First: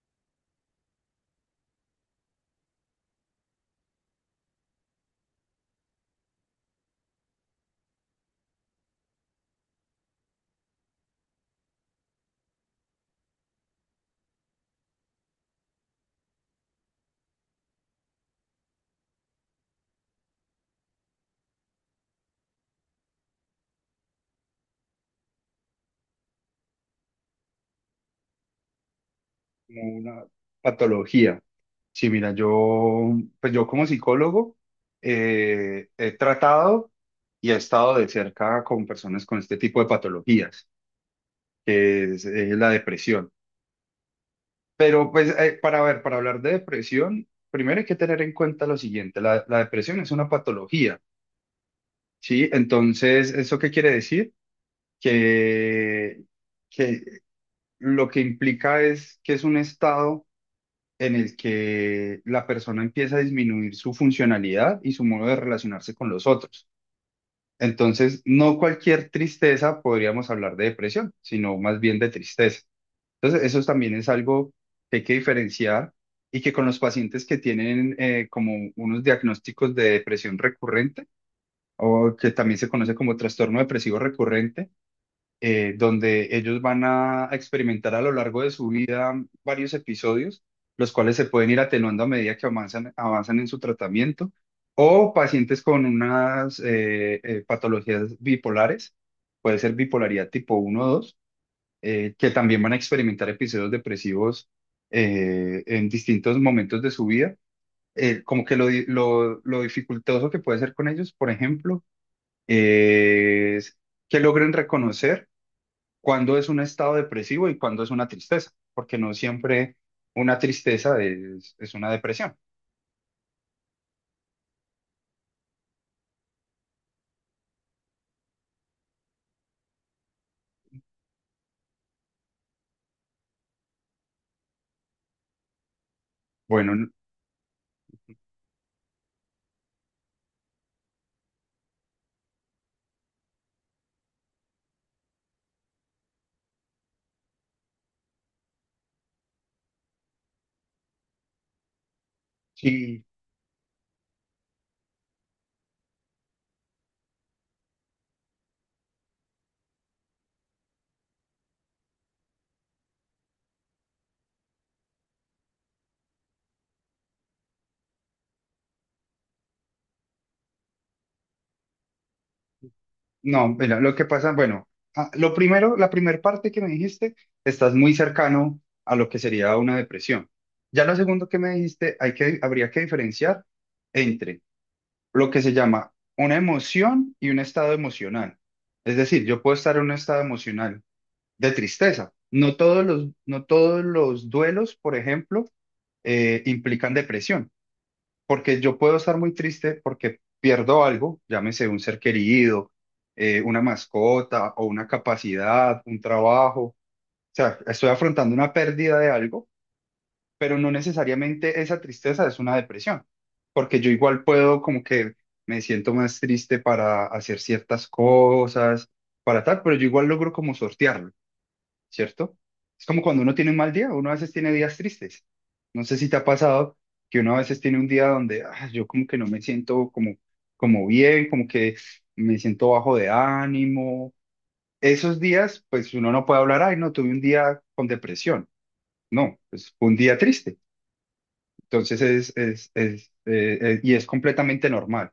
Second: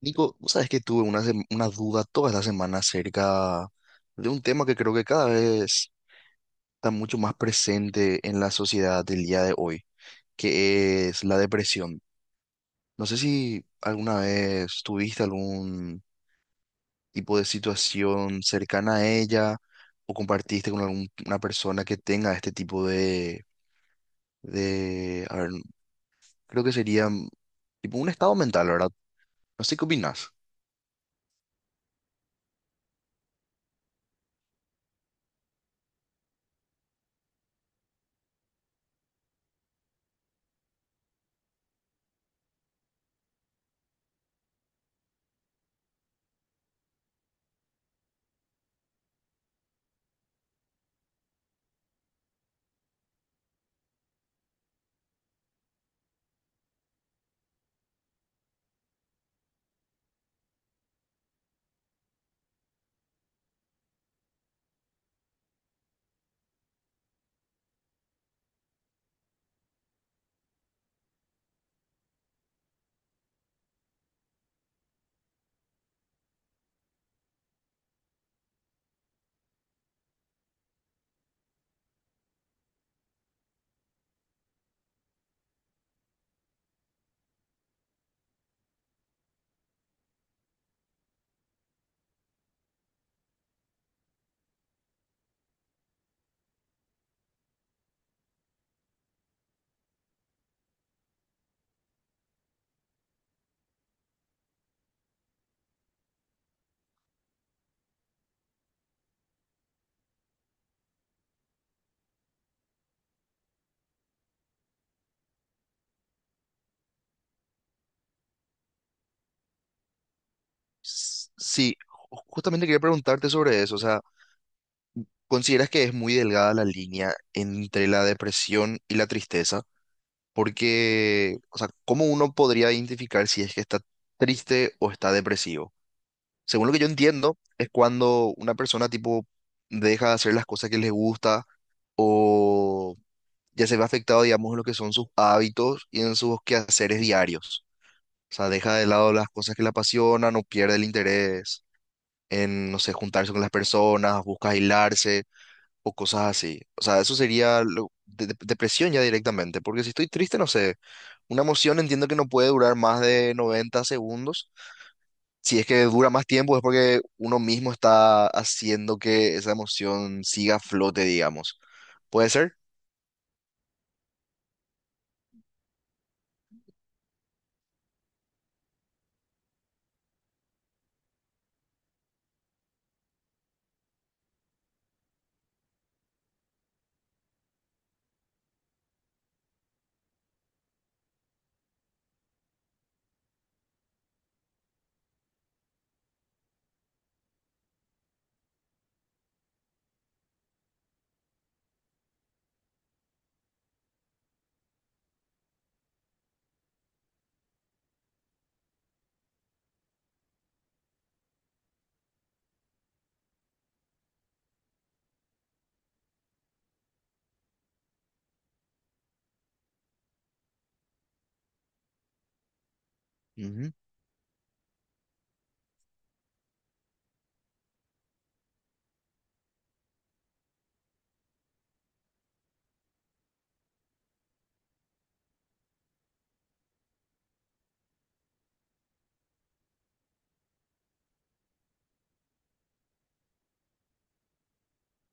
Nico, vos sabes que tuve una duda toda la semana acerca de un tema que creo que cada vez está mucho más presente en la sociedad del día de hoy, que es la depresión. No sé si alguna vez tuviste algún tipo de situación cercana a ella o compartiste con alguna persona que tenga este tipo de, a ver, creo que sería tipo un estado mental, ¿verdad? No sé qué Como una opinas. patología. Sí, mira, yo, pues yo como psicólogo he tratado y he estado de cerca con personas con este tipo de patologías, que es, la depresión. Pero pues para ver, para hablar de depresión, primero hay que tener en cuenta lo siguiente, la depresión es una patología, ¿sí? Entonces, ¿eso qué quiere decir? Que, que lo que implica es que es un estado en el que la persona empieza a disminuir su funcionalidad y su modo de relacionarse con los otros. Entonces, no cualquier tristeza podríamos hablar de depresión, sino más bien de tristeza. Entonces, eso también es algo que hay que diferenciar y que con los pacientes que tienen como unos diagnósticos de depresión recurrente o que también se conoce como trastorno depresivo recurrente, donde ellos van a experimentar a lo largo de su vida varios episodios, los cuales se pueden ir atenuando a medida que avanzan en su tratamiento, o pacientes con unas patologías bipolares, puede ser bipolaridad tipo uno o 2 que también van a experimentar episodios depresivos en distintos momentos de su vida. Como que lo dificultoso que puede ser con ellos, por ejemplo, es que logren reconocer cuándo es un estado depresivo y cuándo es una tristeza, porque no siempre una tristeza S- es Sí, una depresión. justamente quería preguntarte sobre eso, o sea. ¿Consideras que es muy delgada la línea entre la depresión y la tristeza? Porque, o sea, ¿cómo uno podría identificar si es que está triste o está depresivo? Según Bueno, lo que yo entiendo, es cuando una persona tipo deja de hacer las cosas que les gusta o ya se ve afectado, digamos, en lo que son sus hábitos y en sus quehaceres diarios. O sea, deja de lado las cosas que le apasionan o pierde el interés en, no sé, sí, juntarse con las personas, busca aislarse o cosas así. O sea, eso sería depresión ya directamente, porque si estoy triste, no sé, una emoción entiendo que no puede durar más de 90 segundos. Si es que dura más tiempo es porque uno mismo está haciendo que esa emoción siga a flote, digamos. ¿Puede ser? no, mira, lo que pasa, bueno, lo primero, la primera parte que me dijiste, estás muy cercano a lo que sería una depresión. Ya lo segundo que me dijiste, habría que diferenciar entre lo que se llama una emoción y un estado emocional. Es decir, yo puedo estar en un estado emocional de tristeza. No todos los duelos, por ejemplo, implican depresión, porque yo puedo estar muy triste porque pierdo algo, llámese un ser querido, una mascota o una capacidad, un trabajo, o sea, estoy afrontando una pérdida de algo, pero no necesariamente esa tristeza es una depresión, porque yo igual puedo como que me siento más triste para hacer ciertas cosas, para tal, pero yo igual logro como sortearlo. ¿Cierto? Es como cuando uno tiene un mal Ujú. día, uno a veces tiene días tristes. No sé si te ha pasado que uno a veces tiene un día donde "Ah, yo como que no me siento como bien, como que me siento bajo de ánimo". Esos días, pues uno no puede hablar, ay, no, tuve un día con depresión. No, pues fue un día triste. Entonces y es completamente normal.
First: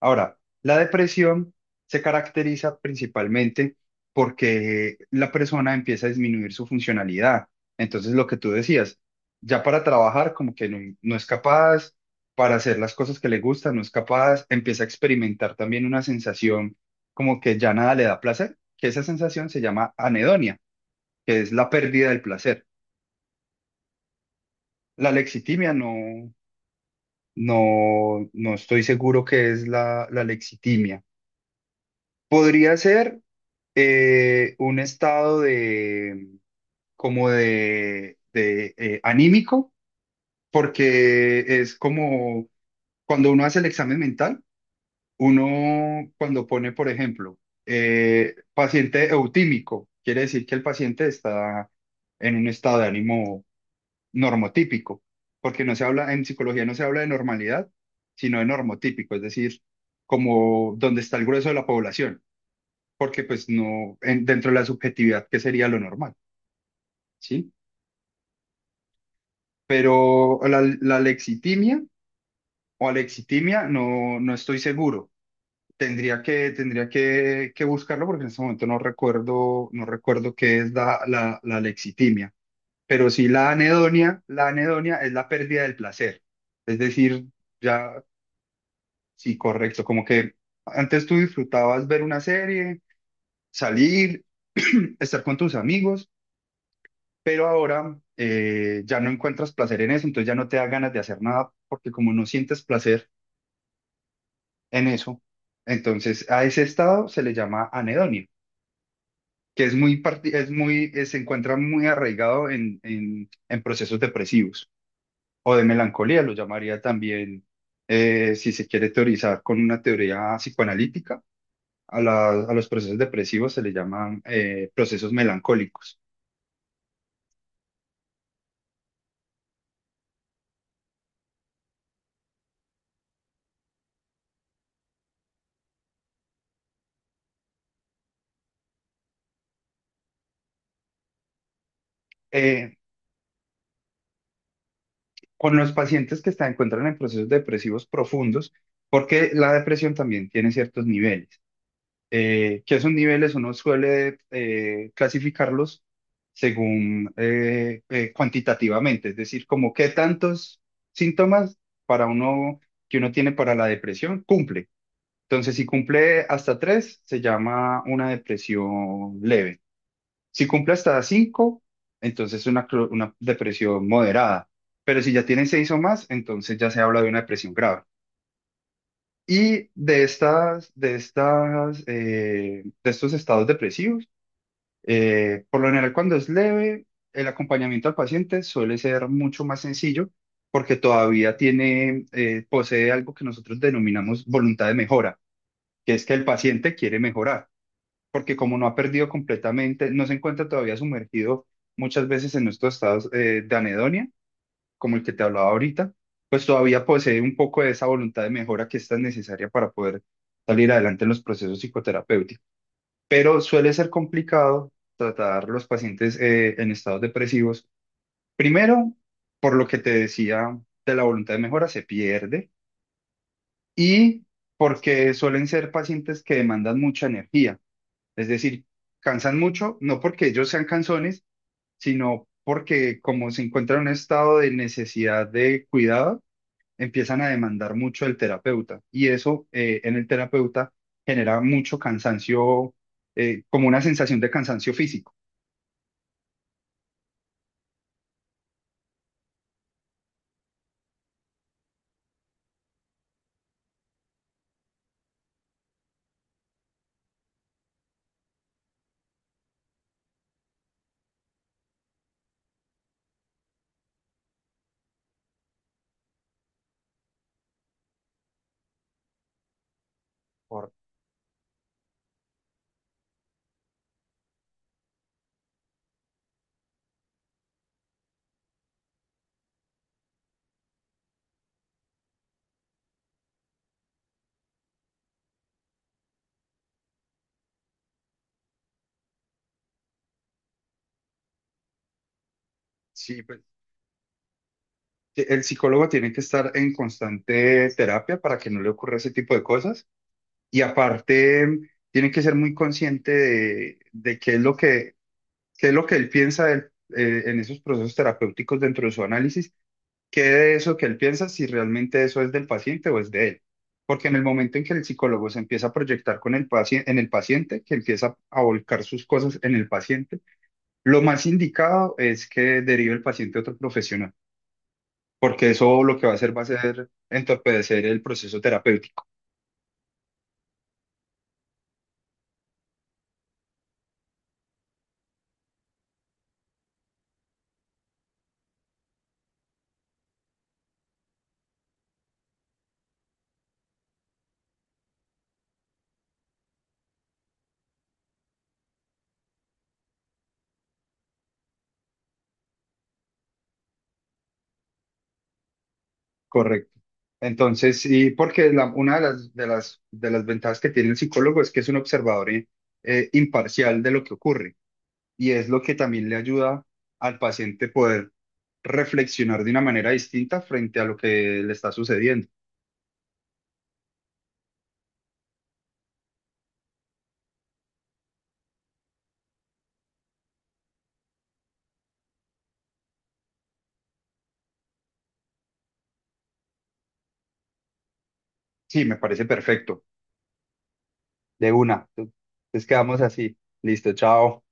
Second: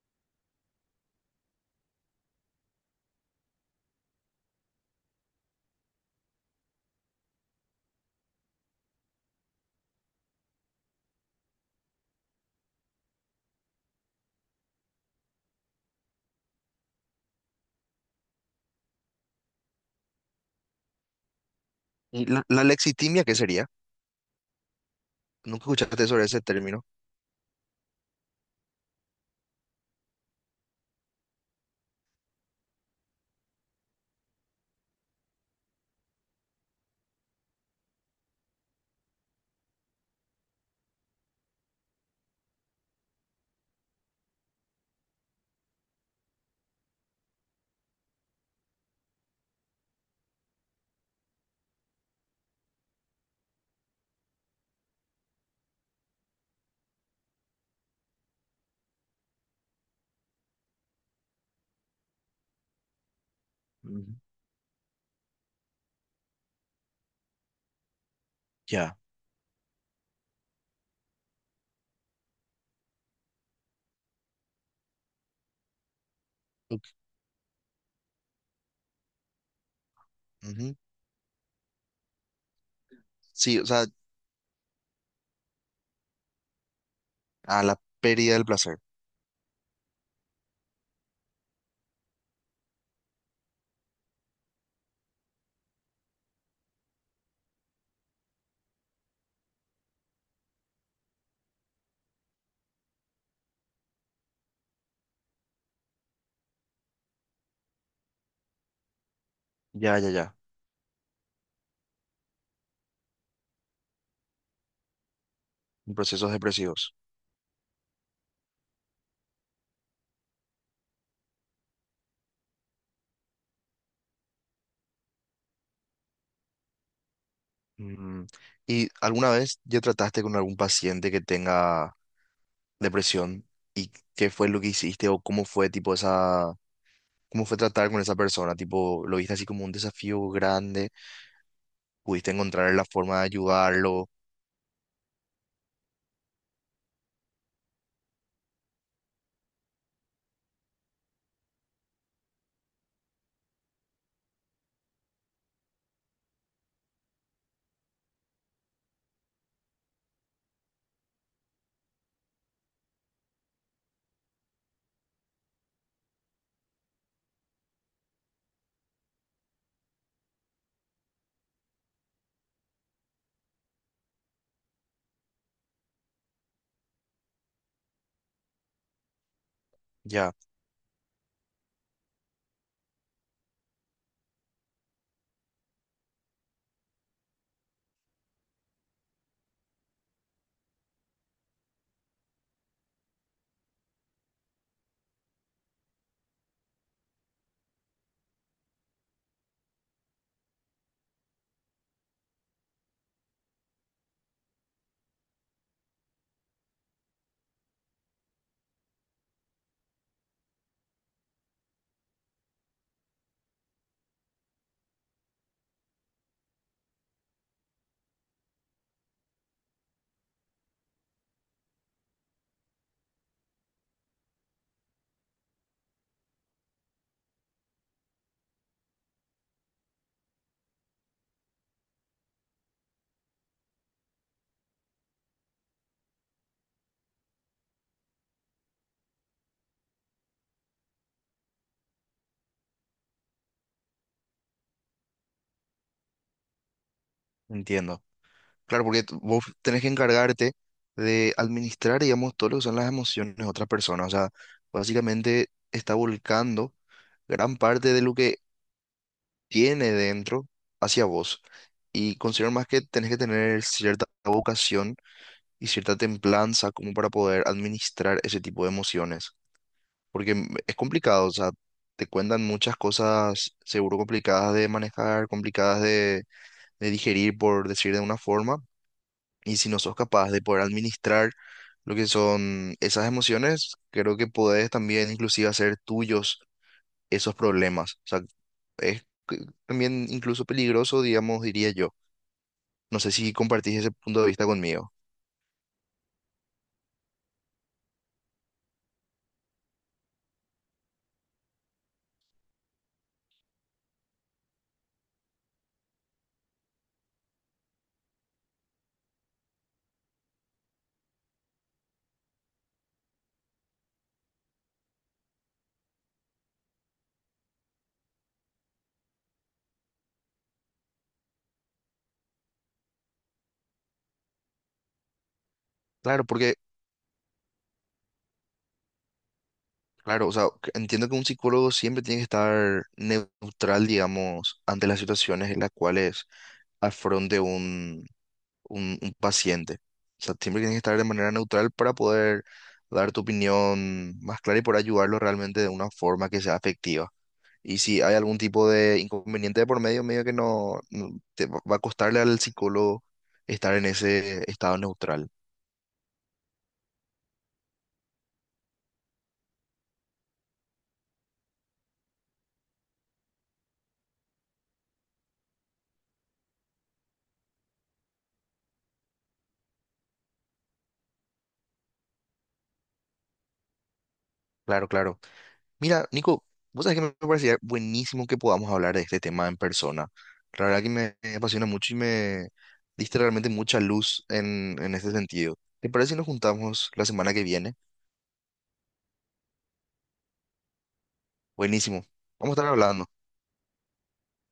Ahora, la depresión se caracteriza principalmente porque la persona empieza a disminuir su funcionalidad. Entonces, lo que tú decías, ya para trabajar como que no, no es capaz, para hacer las cosas que le gustan, no es capaz, empieza a experimentar también una sensación como que ya nada le da placer, que esa sensación se llama anedonia, que es la pérdida del ¿Y la placer. lexitimia qué sería? La Nunca lexitimia no, escuchaste sobre ese término. No estoy seguro qué es la lexitimia. Podría ser un estado de como anímico, porque es como cuando uno hace el examen mental, uno cuando pone, por ejemplo, paciente eutímico, quiere decir que el paciente está en un estado de ánimo normotípico, porque no se habla, en psicología no se habla de normalidad, sino de normotípico, es decir, como donde está el grueso de la población, porque pues no, Ujú. Dentro de la subjetividad, ¿qué sería lo normal? ¿Sí? Ya. Pero la alexitimia o alexitimia no, no estoy seguro. Tendría que, Ok. tendría que, que buscarlo porque en este momento no recuerdo qué es Ujú. La alexitimia. Pero sí Sí, o sea, la anedonia es la pérdida del placer. Es decir, a la ya, pérdida del placer. sí, correcto, como que antes tú disfrutabas ver una serie, salir, estar con tus amigos. Pero ahora ya no encuentras placer en eso, entonces ya no te da ganas de hacer nada porque como no sientes placer en eso, entonces a ese estado se le llama anedonia, que es muy, Ya, ya, ya. Se encuentra muy arraigado en procesos depresivos o de melancolía, lo Procesos llamaría depresivos. también, si se quiere teorizar con una teoría psicoanalítica, a los procesos depresivos se le llaman procesos melancólicos. Mm, ¿y alguna vez ya trataste con algún paciente que tenga depresión? ¿Y qué fue lo que hiciste o cómo fue tipo esa, cómo fue tratar con esa persona? Tipo, ¿lo viste así como un desafío grande? ¿Pudiste Eh, encontrar la forma de ayudarlo? con los pacientes que se encuentran en procesos depresivos profundos, porque la depresión también tiene ciertos niveles. Que esos niveles uno suele clasificarlos según cuantitativamente, es decir, como qué tantos síntomas para uno que uno tiene para la depresión cumple. Entonces, si cumple hasta tres, se llama una depresión leve. Si cumple hasta 5, entonces es una, una depresión moderada. Pero si ya tiene 6 o más, entonces ya se habla de una depresión grave. Y Ya, de estos estados depresivos, por lo general cuando es leve, el acompañamiento al paciente suele ser mucho más sencillo porque todavía tiene, posee algo que nosotros denominamos voluntad de mejora, que es que el paciente quiere mejorar porque como no ha perdido completamente, no se encuentra todavía sumergido muchas veces en estos estados de anedonia, como el que te hablaba ahorita, pues todavía posee un poco de esa voluntad de mejora que es tan necesaria para poder salir adelante en los procesos psicoterapéuticos. Pero suele ser complicado tratar los pacientes en estados depresivos. Primero, por lo que te decía de la voluntad de mejora, se pierde y porque suelen ser pacientes que demandan mucha energía. Es decir, cansan mucho, no porque ellos sean cansones, sino porque como se encuentran en un estado de necesidad de cuidado, empiezan a demandar mucho del terapeuta. Y eso en el terapeuta genera mucho cansancio, como una sensación de cansancio físico. entiendo. Claro, porque vos tenés que encargarte de administrar, digamos, todo lo que son las emociones de otras personas. O sea, básicamente está volcando gran parte de lo que tiene dentro hacia vos. Y considero más que tenés que tener cierta vocación y cierta templanza como para poder administrar ese tipo de emociones. Porque Por, es complicado, o sea, te cuentan muchas cosas seguro complicadas de manejar, complicadas de digerir, por decir de una forma. Y si no sos capaz de poder administrar lo que son esas emociones, creo que podés también inclusive hacer tuyos esos problemas. O sea, es también incluso peligroso, digamos, diría yo. No sé sí, si pues, compartís ese punto de vista conmigo. que el psicólogo tiene que estar en constante terapia para que no le ocurra ese tipo de cosas. Y aparte, tiene que ser muy consciente de qué es lo que él piensa en esos procesos terapéuticos dentro de su análisis, qué de eso que él piensa, si realmente eso es del paciente o es de él. Porque en el momento en que el psicólogo se empieza a proyectar con el paciente, en el paciente, que empieza a volcar sus cosas en el paciente, lo más indicado es que derive el paciente a otro profesional, porque eso lo que va a Claro, hacer va a porque, ser entorpecer el proceso terapéutico. claro, o sea, que entiendo que un psicólogo siempre tiene que estar neutral, digamos, ante las situaciones en las cuales afronte un paciente. O sea, siempre tienes que estar de manera neutral para poder dar tu opinión más clara y por ayudarlo realmente de una forma que sea afectiva. Y si hay algún tipo de inconveniente de por medio, medio que te va a costarle al psicólogo estar en ese estado neutral. Correcto. Entonces, sí, porque una de las, ventajas que tiene el psicólogo es que es un observador imparcial de lo que ocurre y es lo que también le ayuda al paciente poder reflexionar de una manera distinta frente a lo que le está sucediendo. Claro, claro. Mira, Nico, vos sabés que me parecía buenísimo que podamos hablar de este tema en persona. La verdad que me apasiona mucho y me diste realmente mucha luz en este sentido. ¿Te parece si nos juntamos la semana que viene? Sí, me parece perfecto. De una. Buenísimo. Vamos a Entonces estar quedamos hablando. así. Listo, chao.